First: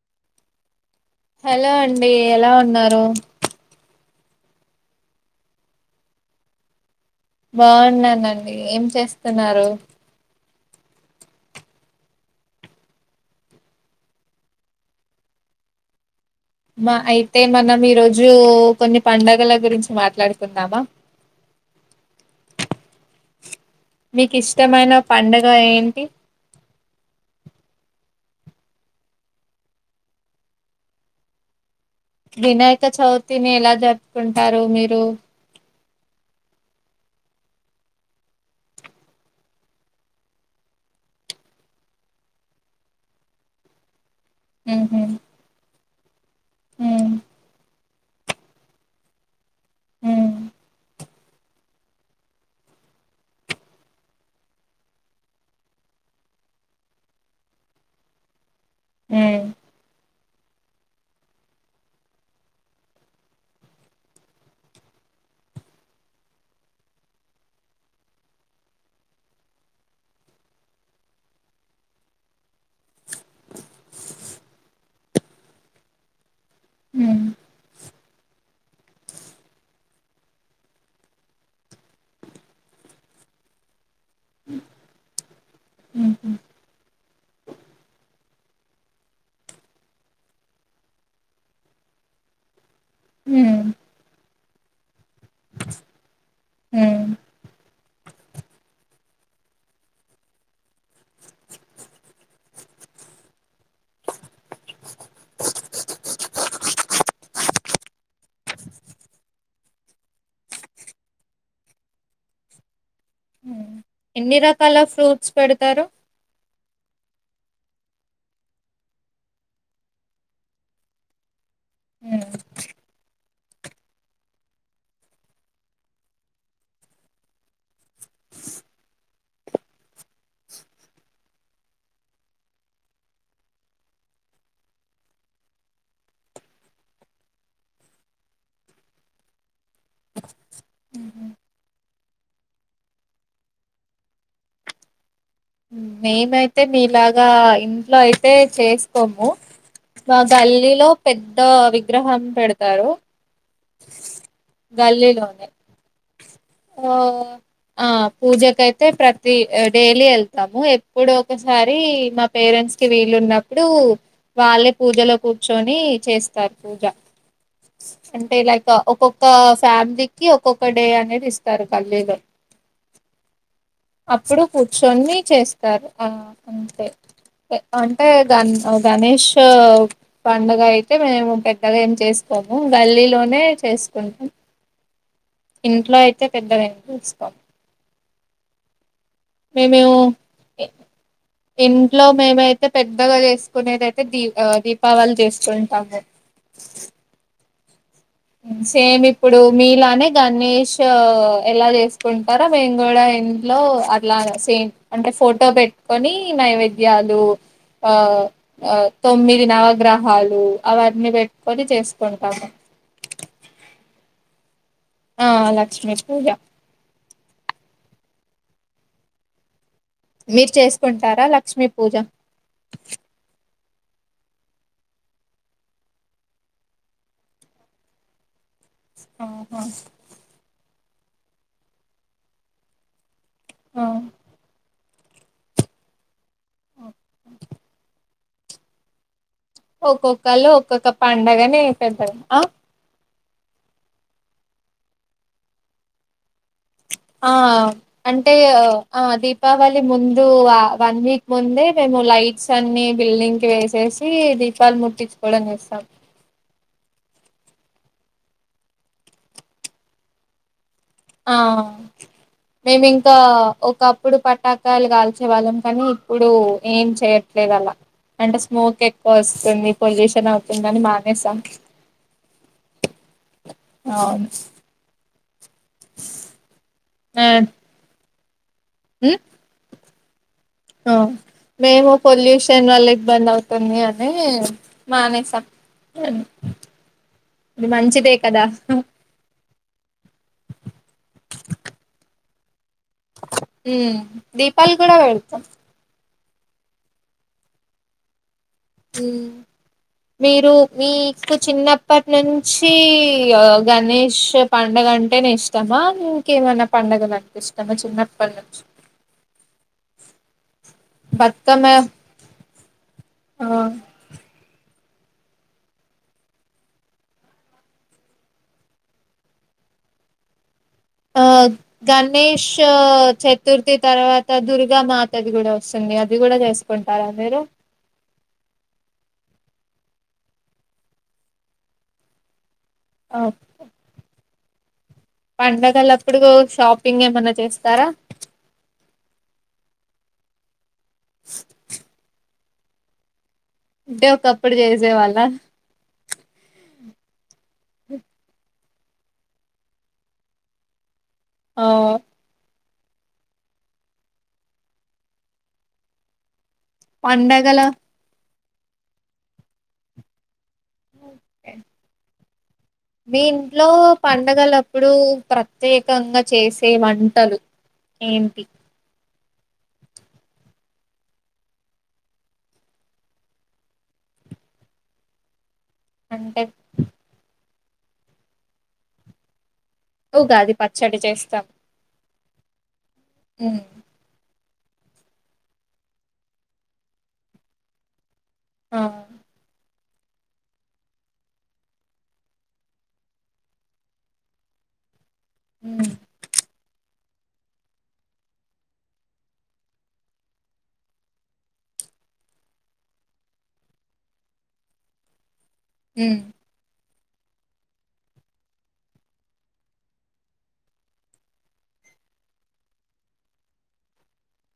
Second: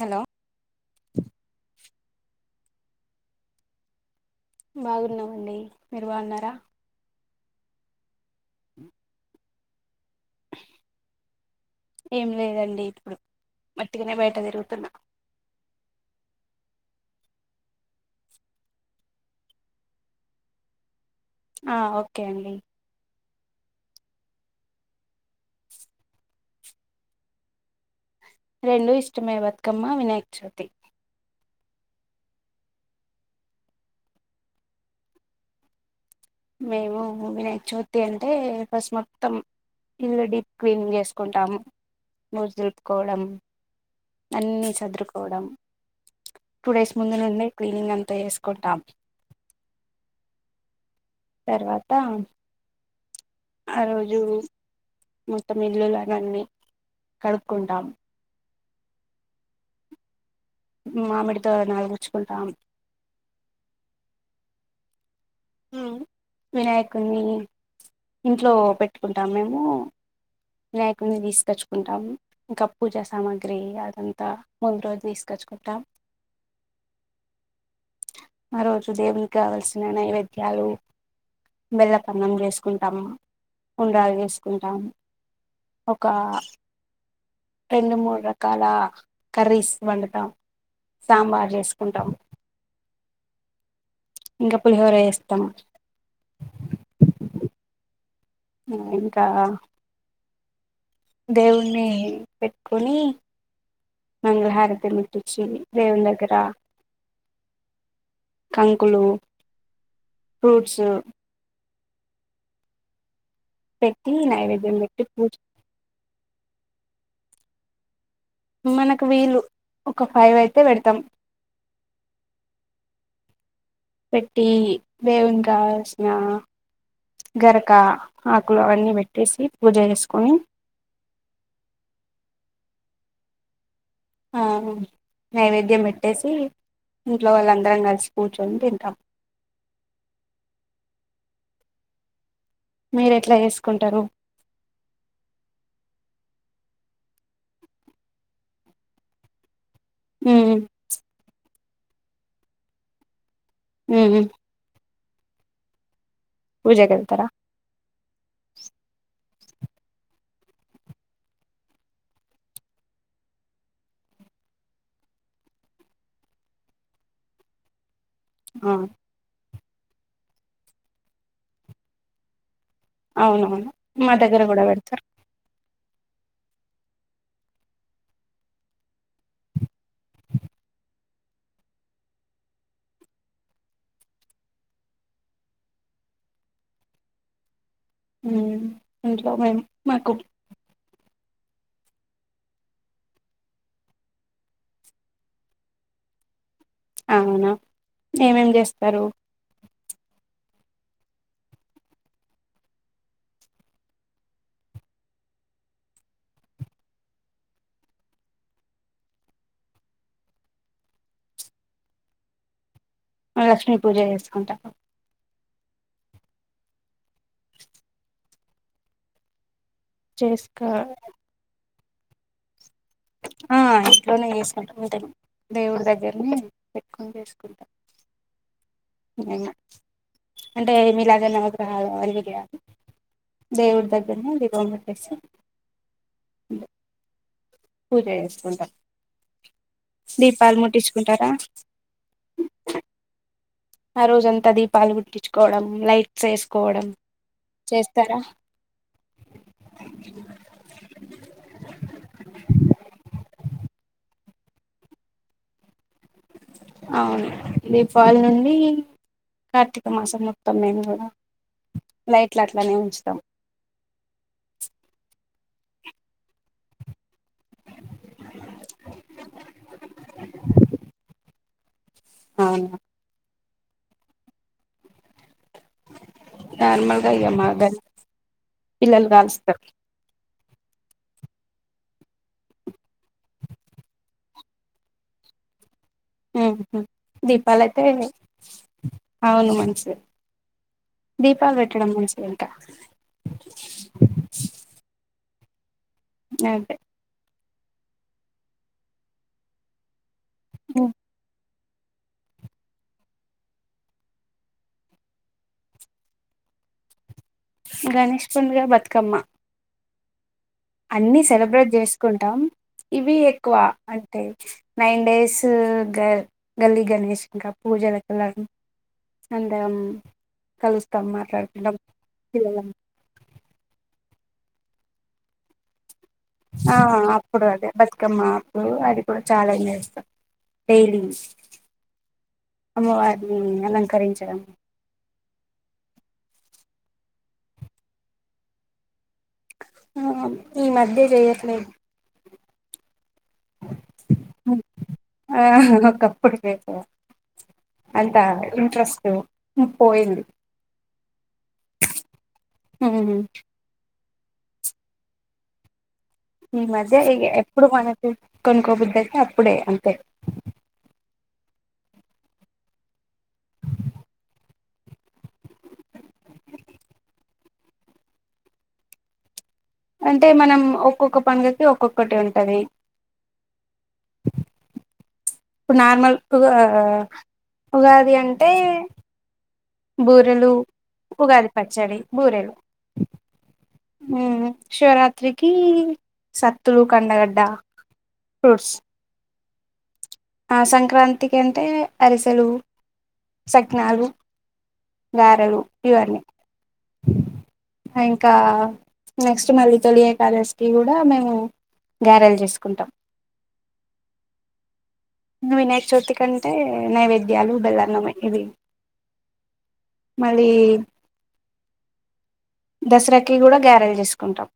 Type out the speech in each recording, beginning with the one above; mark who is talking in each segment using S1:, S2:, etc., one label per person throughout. S1: Hello
S2: hello అండి ఎలా ఉ ఉన్నారు
S1: బాగున్నామండి మీరు బాగున్నారా
S2: బాగున్నానండి ఏం చేస్తున్నారు
S1: ఏం లేదండి ఇప్పుడు మట్టికనే బయట తిరుగుతున్నా
S2: మా అయితే మనం ఈరోజు కొన్ని పడుగల గురించి మాట్లాడుకుందామా
S1: ఆ ఓకే అండి
S2: మీకు ఇష్టమైన పండుగ ఏంటి
S1: రెండు ఇష్టమే బతుకమ్మ వినాయక చవితి
S2: వినాయక చవితిని ఎలా జరుపుకుంటారు మీరు
S1: మేముూ వినాయక చవితి అంటే ఫస్ట్ మొత్తం ఇల్లు డీప్ క్లీనింగ్ చేసుకుంటాము బూజు దులుపుకోవడం అన్ని
S2: ఉహు
S1: చదురుకోవడం టూ డేస్
S2: ఉమ్
S1: ముందు ఉంది క్లీనింగ్ అంత చేసుకుంటాం
S2: ఉమ్
S1: తర్వాత ఆ రోజు మొత్తం ఇల్లులునన్ని కడుక్కుంటాము
S2: ఉం
S1: మామిడి తోరనాలుగుచ్చుకుంటాం వినాయకుడిని ఇంట్లో పెట్టుకుంటాం మేము వినాయకుడిని తీసుకొచ్చుకుంటాం ఇంకా పూజా సామాగ్రి అదంతా ముందు రోజు తీసుకచ్చుకుంటాం
S2: ఉం
S1: ఆ రోజు దేవునికి కావాల్సిన నైవైద్య ద్యాలు బెల్లపన్నం చేసుకుంటాము ఉండ్రాలు చేసుకుంటాము ఒక
S2: ఉహు
S1: రెండు మూడు రకాల కర్రీస్ వండుతాం సాంబార్ చేసుకుంటాం
S2: ఉం
S1: ఇంకా పులిహోర చే స్తాము
S2: ఉం
S1: ఇంకా దేవుణి పెట్టుకొని మంగళహారతిమిట్టిచ్చి దేవుని దగ్గర కంకులు ఫ్రూట్స్ పెట్టి
S2: ఎన్ని రకాల
S1: నైవేద్యం పెట్టి
S2: ఫ్రూట్స్
S1: పూజ
S2: పెడతారు
S1: మనకు వీలు ఒక ఫైవ్ అయితే పెడతాం పెట్టి వేవుని కావాల్సిన గరక ఆకులు అవన్నీ పెట్టేసి పూజ చేసుకొని నైవేద్యం పెట్టేసి ఇంట్లో వాళ్ళందరం కలిసి కూర్చొని తింటాము మీర ఎట్లా వేసుకుంటారు
S2: మేమైతే మీలాగా ఇంట్లో అయితే చేసుకోము మా
S1: ఉమ్
S2: గల్లీలో పెద్ద విగ్రహం పెడతారు
S1: ఉమ్
S2: గల్లీ లోనే
S1: పూజకి వెళ్తారా
S2: ఆ పూజకైతే ప్రతి డైలీ వెళ్తాము ఎప్పుడ ఒకసారి మా పేరెంట్స్కిి వీలున్నప్పుడు వాళ్ళే పూజలో కూర్చొని చేస్తారు పూజ అంటే లైక్
S1: ఆ
S2: ఒక్కొక్క ఫ్యామిలీకి ఒక్కొక్క డే అనేది ఇస్తారు గల్లీలో
S1: అవునవును మా దగ్గర కూడా పెడతారు
S2: సరే అంతే అంటే గన్ గణేష్ పండుగ అయితే మేము పెద్దగా ఏం చేసుకోము గల్లీలోనే చేసుకుంటాం ఇంట్లో అయితే పెద్ద
S1: హ్మ్ ఇంట్లో మేము మాకు
S2: ఇంట్లో మేమైతే పెద్దగా చేసుకునేదియితే దీపా దీపావళి చేసుకుంటాము
S1: అవునా ఏమేం చేస్తారు
S2: సేమ్ ఇప్పుడు మీ లానే కాని ఆ ఎలా చేసుకుంటారో మేము కూడా ఇంట్లో అట్లా సేమ్ అంటే ఫోటో పెట్టుకొని నైవేద్యాలు ఆ తొమ్మిది నవగ్రహాలు అవన్నీ పెట్టుకొని చేసుకుంటాము
S1: లక్ష్మీ పూజ చేసుకుంటా
S2: ఆ లక్ష్మి పూజ మీరు
S1: చేసుకో
S2: చేసుకుంటారా లక్ష్మీ పూజ
S1: ఆ ఇంట్లోనే చేసుకుంటాం ఉంటే దేవుడి దగ్గరనే పెట్టుకుని చేసుకుంటాం మేము
S2: ఆహ
S1: అంటే మీలాగే నవగ్రహాలు అంటివి గా దేవుడు
S2: ఆ
S1: దగ్గరి నే దీపం ఏస
S2: ఓక్
S1: ఏసుకుంటా
S2: ఒక్కొక్కళ్లు ఒక్కొక్క పండగనే పెద్దగా అ
S1: ఆ రోజ అంతా దీపాలు ముట్టించుకోవడం లైట్స్ వేసు
S2: ఆ అంటే ఆ దీపావళి ముందు అ వన్ వీక్ ముందే మేము లైట్స్ అన్ని బిల్డింగ్ కీ వేసి సి దీపాలు ముట్టించుకోవడం చేస్తాం
S1: అవును దీపావళి నుండి కార్తీక మాసం మొత్తంమి
S2: ఆ మేము ఇంకా
S1: ఉంచుతాం
S2: ఒకప్పుడు పటాకాయలు కాల్చేవాళ్ళం కానీ ఇప్పుడు ఏం చేయట్లేదు అలా అంటే స్మోక్ ఎక్కువ వస్తుంది పొల్యూషన్ అవుతుందని మానేసాం
S1: అవునా
S2: అవును
S1: నార్మల్గా
S2: ఆ
S1: ఇగ మా గాలి పిల్లలు కాలుస్తారు
S2: మ్మ్ మేము పొల్యూషన్ వల్ల ఇబ్బంది అవుతుంది అని మానేసాం
S1: హ్మ
S2: ఇది
S1: దీపాలైతే
S2: మంచిదే కదా
S1: అవును మనం దీపాలు పేట్టడము మంచిది అంట
S2: మ్మ్ దీపాలు కూడా పెడుత్
S1: అదే
S2: మ్మ్ మీరు మీకు చిన్న ఇప్పటి నుంచి గణేష్ పండుగ అంటే న ఇష్టమా ఇంకేమనా పండుగలంటే
S1: గణేష్ పండుగ బతుకమ్మ అన్ని
S2: బతుకమ్మ
S1: సెలబ్రేట్ చేసుకుంటాం ఇవి
S2: ఆ
S1: ఎక్కువ అంటే నైన్ డేస్ గర్ గల్లీ గణేష్ ఇంకా పూజలకి వెళ్ళడం అందరం కలుస్తాం
S2: ఆ
S1: మాట్లాడుకుంటాం పిల్లలం
S2: గణేషు చతుర్థి తర్వా దుర్గా మాతది కూడా వస్తుంది అత్
S1: ఆ అప్పుడు అదె బతుకమ్మ ఎప్పుడు అది కూడా చాలా చేస్తాం డైలీ
S2: ఆ
S1: అమ్మవారిని ఆలంకరించడం
S2: పండగలప్పుడు షాపింగ్ ఏమన్నా చేస్తారా
S1: ఆమ్ ఈ మధ్య జెయట్లేదు
S2: అంటే ఒకప్పుడు చేసేవాళ్ళ
S1: హ ఒకప్పుడు చేసేవారు అంతా ఇంట్రెస్ట్ పోయింది
S2: ఆవ్
S1: ఊ ఈ మధ్య ఇగ
S2: పండగల
S1: ఎప్పుడు మనకి కొన్కోబుద్ధి అయితే అప్పుడే అంతే
S2: ఓకె మీ ఇంట్లో పండగలప్పుడు ప్రత్యేకంగా చేసే వంటలు ఏంటీ
S1: అంటే మనం ఒక్కొక్క పండుగకి ఒక్కొక్కటి ఉంటది ఇప్పుడు నార్మల్ టు
S2: అంటే
S1: ఆ ఆ ఉగాది అంటే బూరెలు
S2: ఉగాది పచ్చడి చేస్తాం.
S1: ఉగాది పచ్చడి బూరెలు
S2: హ్మ్
S1: ఉఊ శివరాత్రికి సత్తులు కండగడ్డ ఫ్రూట్స్
S2: ఆ!
S1: ఆ సంక్రాంతికి అంటే అరిసెలు సగ్నాలు గారెలు
S2: హ్మ్
S1: ఇవన్ని ఇంకా నెక్స్ట్ మళ్ళీ తొలిఏకాదశికి కూడా మేము గారెలు చేసుకుంటాం ఇంగ వినాయకచవితి
S2: హ్మ్
S1: కి అంటే నైవేద్యాలు బెల్లన్నం మే ఇవి మళ్ళీ దసరాకి కూడా గారెలు చేసుకుంటాం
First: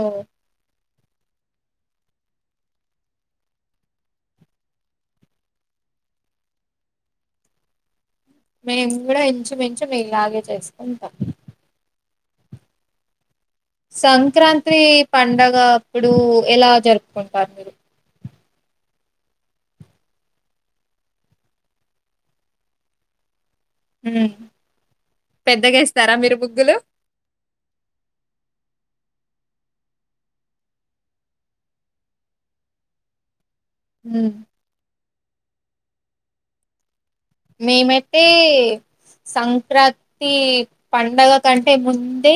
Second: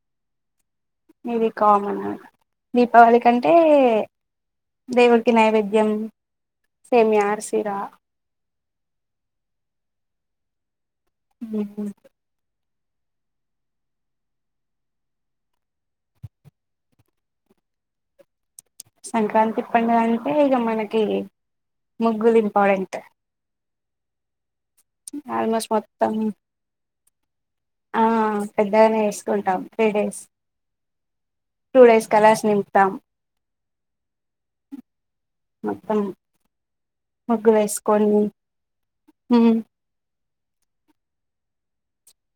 S2: ఓ
S1: ఇవి కామన్ దీపావళి కంటే దేవుడికి నైవేద్యం సేమియా ఆర్సిరా
S2: మేము గూడా ఇంచు మించు మీ లాగే చేసుకుంటాం
S1: ఒహో
S2: సంక్రాత్రి పండగ అప్పుడు ఎలా జరుపుకుంటారు మీరు
S1: సంక్రాంతి పండుగ అంటే ఇగ మనకి ముగ్గులు ఇంపార్టెంట్
S2: ఉ
S1: ఆల్మోస్ట్ మొత్తం ఆ పెద్ డర్న్ ఏసుకుంటాం త్రీ డేస్ టూ డేస్ కలాస్ నింపుతాం
S2: హ్మ
S1: మొత్తం ముగ్గులు వేసుకొని
S2: మేమైతే సంక్రాత్ ప్రతీ పండగ కంటె ముందే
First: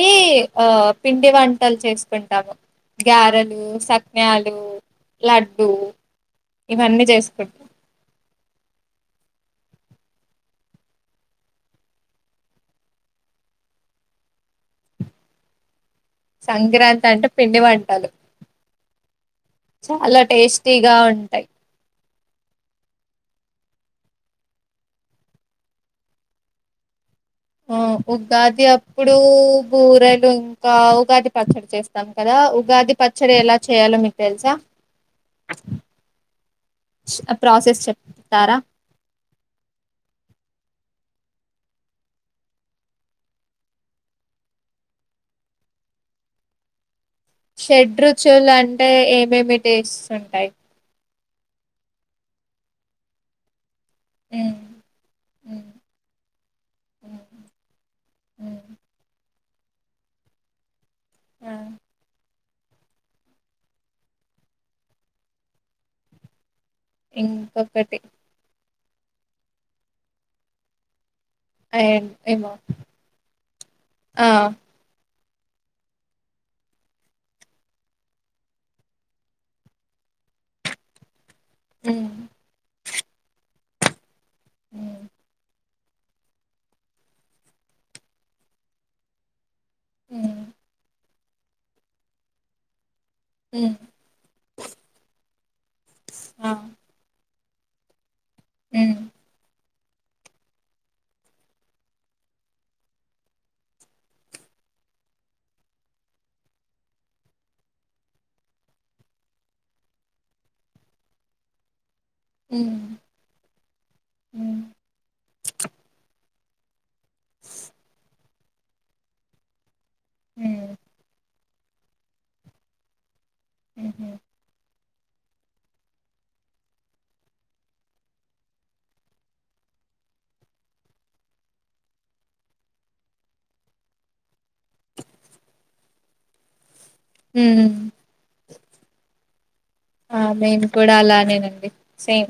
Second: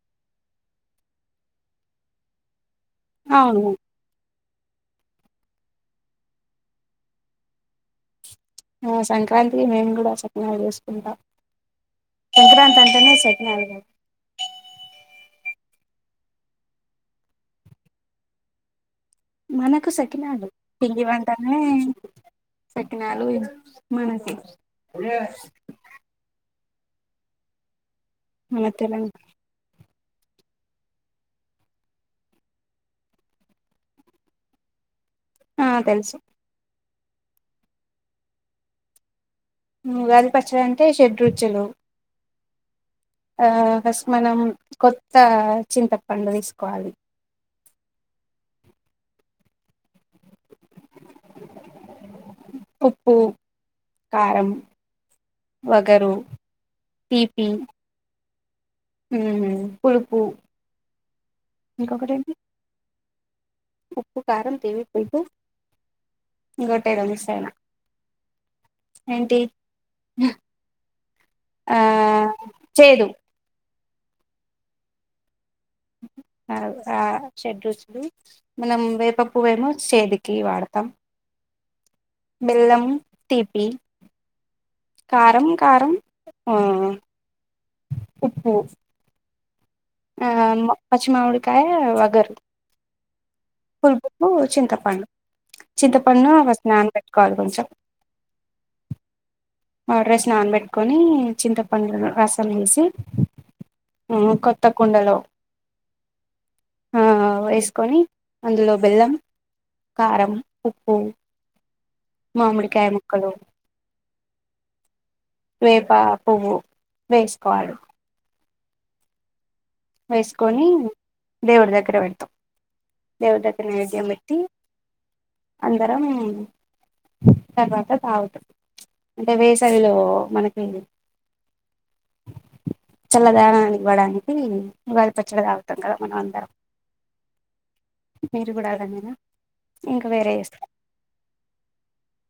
S2: ఆ పిండి వంటలు చేసిపెడతాము గ్యారెలూ
S1: అవును
S2: సక్నాలు లడ్డూ ఇవన్నీ చేసుకుంటామ్
S1: సంక్రాంతికి మేము కూడ సకినాలు చేసుకుంటాం సంక్రాంతి అంటేనే సకినాలు క
S2: సంక్రాంతి అంటే పిండి వంటలు
S1: మనకు
S2: చాలా
S1: సకినాలు
S2: టేస్టీగా
S1: పిండి
S2: ఉంటాయి
S1: వంటనే సకినాలూ మనకి
S2: ఆ
S1: మన
S2: ఉగ్గాది అప్పుడూ
S1: తెలంగా
S2: బూరల్ ఇంకా ఉగాది పచ్చడి చేస్తాము కదా ఉగాది పచ్చడి ఎలా చేయాలో మీకు తెలుసా
S1: ఆ తెలుసు
S2: ప్రాసెస్ చెప్తారా
S1: ఉహ్ ఉగాది పచ్చడి అంటే షెడ్రుచులు ఆ ఫస్ట్ మనం కొత్త చింత పండు తీసుకోవాలి
S2: షడ్రుచులు అంటే ఏమేమి టేస్ట్ ఉంటాయి
S1: ఉప్పు కారం,
S2: ఉమ్, ఉమ్,
S1: వగరు,
S2: ఉమ్.
S1: తీపి
S2: హ్మ్.
S1: ఉహ్ పులుపు
S2: ఆ
S1: ఇంకొకటి ఏంటి ఉప్పు, కారం, తీపి, పులుపు ఇంకోటి ఏదో మిస్ అయినా
S2: ఇంకొకటి
S1: ఏంటి హ
S2: అయన్ ఏమో ఆ
S1: షడ్రుచులు మనం వేప పువ్వేమో చేదు కి వాడతాం
S2: ఉహ్
S1: బెల్లం తీపి
S2: ఉమ్
S1: కారం కారం ఆ ఉప్పు ఆ
S2: ఉమ్
S1: పచ్చిమమిడి కాయ వగర్ కి
S2: ఉమ్
S1: పులుపు కు చింతపండు చింతపండును ఫస్ట్ నానబెట్టుకోవాలి కొంచం
S2: ఉహ్
S1: మాడ్రా సి నానబెట్టుకొని చింతపండ్లు రసం వేసి కొత్త కుండలో ఆ వేసుకొని అందులో బెల్లం కారం ఉప్పు మామిడికాయ ముక్కలు
S2: ఉహ్
S1: వేప పువ్వు వేసుకోవాలి వేసుకొని
S2: ఉమ్
S1: దేవుడు దగ్గర పెడతాం దేవుడు దగ్గర నైవేద్యం
S2: ఉహు
S1: బేట్టి అందరం తర్వాత తాగుతాం అంటే వేసవిలో మనకి చల్లదానాన్నీ ఇవ్వడానికి ఉగాది పచ్చడ తాగుతాం కదా మనం అందరం
S2: ఉహ్
S1: మీరు కూడా అలాగేనా
S2: ఆ మేము కూడా అలానేనండి సేమ్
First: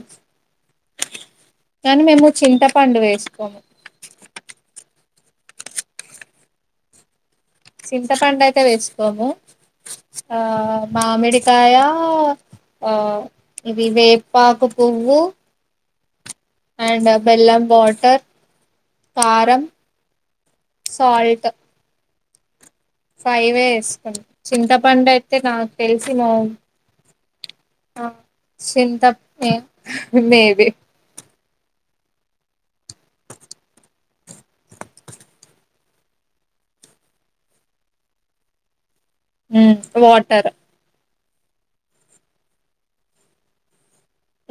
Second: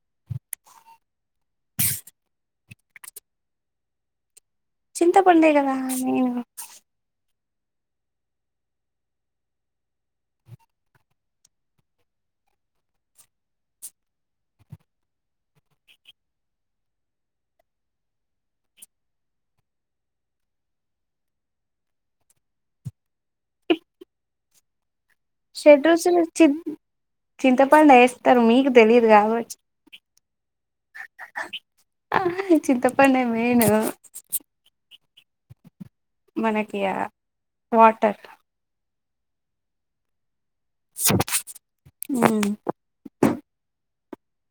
S2: కానీ మేము చింతపండు వేసుకోము
S1: చింత పండే కదా నేను
S2: చింతపడు అయితే వేసుకోము ఆ మామిడికాయ ఆ ఇవి వేపాకు పువ్వు యండ్ బెల్లం వాటర్ కారం సాల్ట్ ఫై వేసుకుంటాం చింతపండు అయి అయితే నాకు
S1: షెడ్
S2: తెలిసి
S1: రుచులు చి
S2: మమీ
S1: చింతపండు
S2: ఆ
S1: వేస్తారు మీకు
S2: చింత
S1: తెలియదు
S2: మేబి
S1: ఆ హ చింతపండే మేయాను మనకి ఆ వాటర్
S2: ఉహ్ వాటర్
S1: ఉ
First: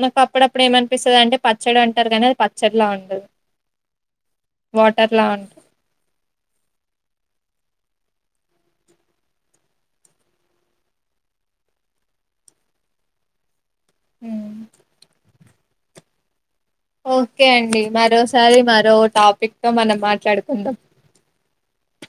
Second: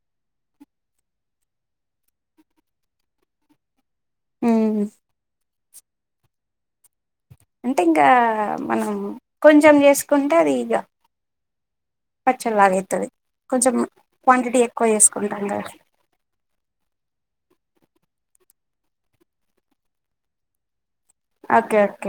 S2: నాకు అప్పుడప్పుడు ఏమనిపిస్తది అంటే పచ్చడి అంటారు కానీ అది పచ్చడిలా ఉండదు వాటర్ లా ఉంటది
S1: అంటే ఇంక మనం కొంచెం చేసుకుంటే అది ఇగ పచ్చడ్లగైతది కొంచెం క్వాంటిటీ ఎక్కువ చేేసుకున్నాం అందాస్
S2: ఒకె అండి మరోసారి మరో టాపిక్ తో మనం మాట్లాడుకుందాం
S1: ఓకే ఓకే